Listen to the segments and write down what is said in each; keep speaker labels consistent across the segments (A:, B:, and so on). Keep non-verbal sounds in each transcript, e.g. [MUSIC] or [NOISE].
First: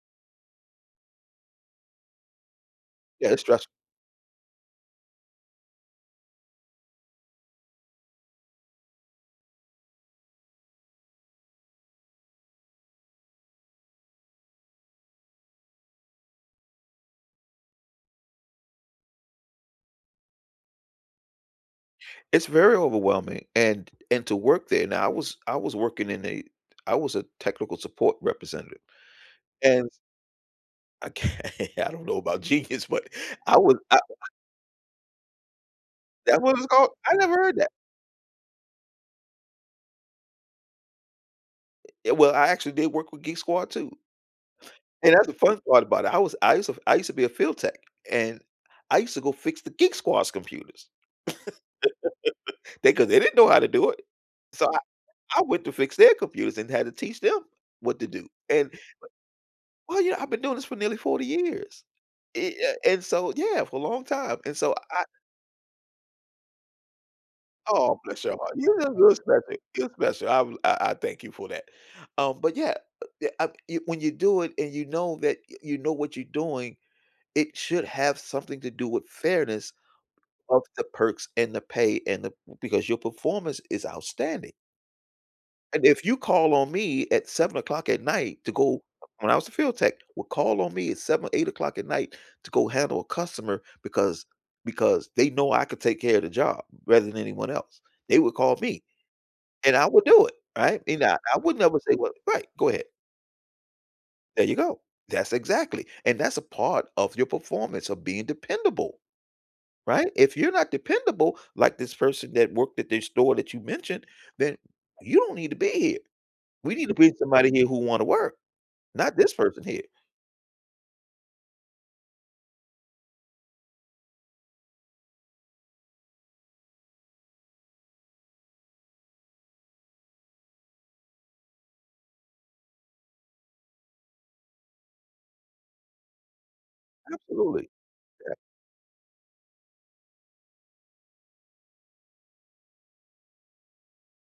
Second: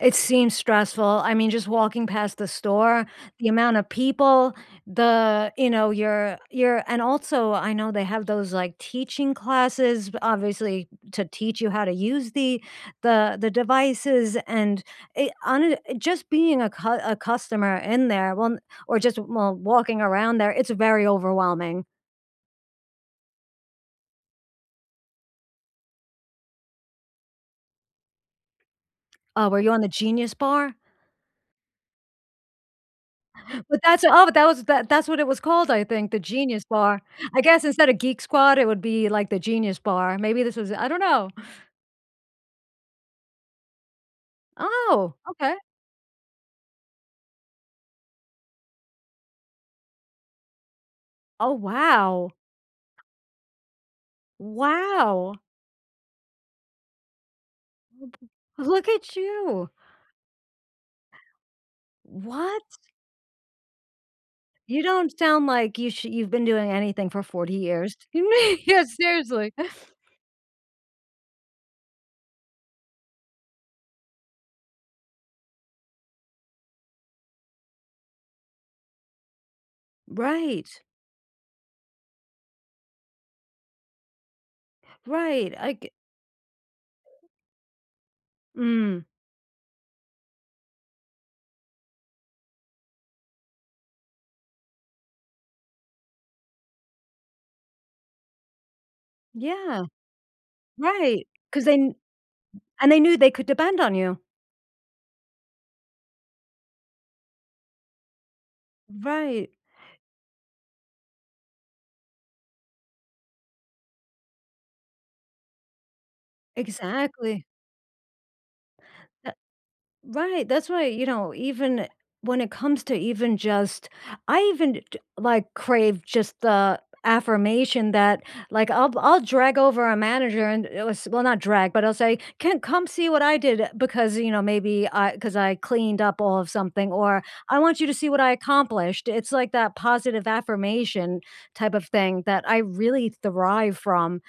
A: It seems stressful, I mean, just walking past the store,
B: Yeah, that's
A: the
B: stress
A: amount of people, the you know, you're you're and, also, I know they have those, like, teaching classes b obviously to teach you how to use the the the devices and, eh hone just being a cu a customer in there won or just lol walking around there, it's very overwhelming.
B: It's very overwhelming, and and to work there now I was I was working in a I was a technical support representative,
A: Oh, were you on
B: and
A: the Genius Bar?
B: Okay, I don't know about genius, but I would
A: But
B: I
A: that's oh, that was that that's what it was called, I think, the
B: That's what it
A: Genius
B: was called?
A: Bar,
B: I never
A: I
B: heard
A: guess
B: that.
A: instead of Geek Squad, it would be, like, the Genius Bar, maybe this was I don't know.
B: Eh, well, I actually did work with Geek Squad, too.
A: Oh,
B: And that's the
A: okay.
B: fun part about it, I was I used to I used to be a field tech, and I used to go fix the Geek Squad's computers.
A: Oh, wow.
B: [LAUGHS] They 'cause they didn't know how to do it. So I
A: Wow.
B: I went to fix their computers and had to teach them what
A: Wu
B: to
A: b
B: do, and, b
A: look at you.
B: well, you know, I've been doing this for nearly 40 years. E
A: What?
B: eh, and so yeah, for a long time, and so,
A: You
B: I
A: don't sound like you sh you've been doing anything for 40
B: Awe,
A: years.
B: bless your heart,
A: [LAUGHS]
B: you're
A: Yeah,
B: you're you're
A: seriously.
B: special, you're special, I bl I I thank you for that. Um, but, yeah, uh, ye a when you do it and you know that you know what you're doing, it should have something to do with fairness of
A: Right.
B: the perks and the pay and the because your performance is outstanding.
A: Right, I
B: And
A: g
B: if you call on me at 7:00 at night to go
A: Mm.
B: when I was a field tech, would call on me at 7:00 or 08:00 at night to go handle a customer because because they know I could take care of the job rather than anyone else. They would call me, and
A: Yeah.
B: I would do it. Right? And I
A: Right,
B: I would
A: 'cause
B: never
A: then
B: say, "Well" right, go ahead.
A: and they knew they could depend on you.
B: There you go. That's exactly and that's a part of your performance of being dependable.
A: Right.
B: Right? If you're not dependable, like this person that worked at this store that you mentioned, then you don't need to be here. We need to bring
A: Exactly.
B: somebody here who wanna work. Not
A: Uh
B: this person here.
A: right, that's why, you know, even when it comes to even just I even d d like, crave just the affirmation that, like, I'll I'll drag over a manager and it was well, not drag, but I'll say, "Ken, come see what I did," because, you know, maybe I 'cause I cleaned up all of something, or, "I
B: Absolutely.
A: want you to see what I
B: Yeah.
A: accomplished," it's, like, that positive affirmation type of thing that I really thrive from,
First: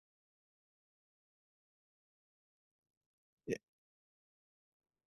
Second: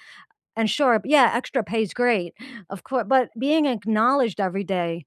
A: and sure, yeah, extra pay's great, of cour but
B: Yeah.
A: being acknowledged every day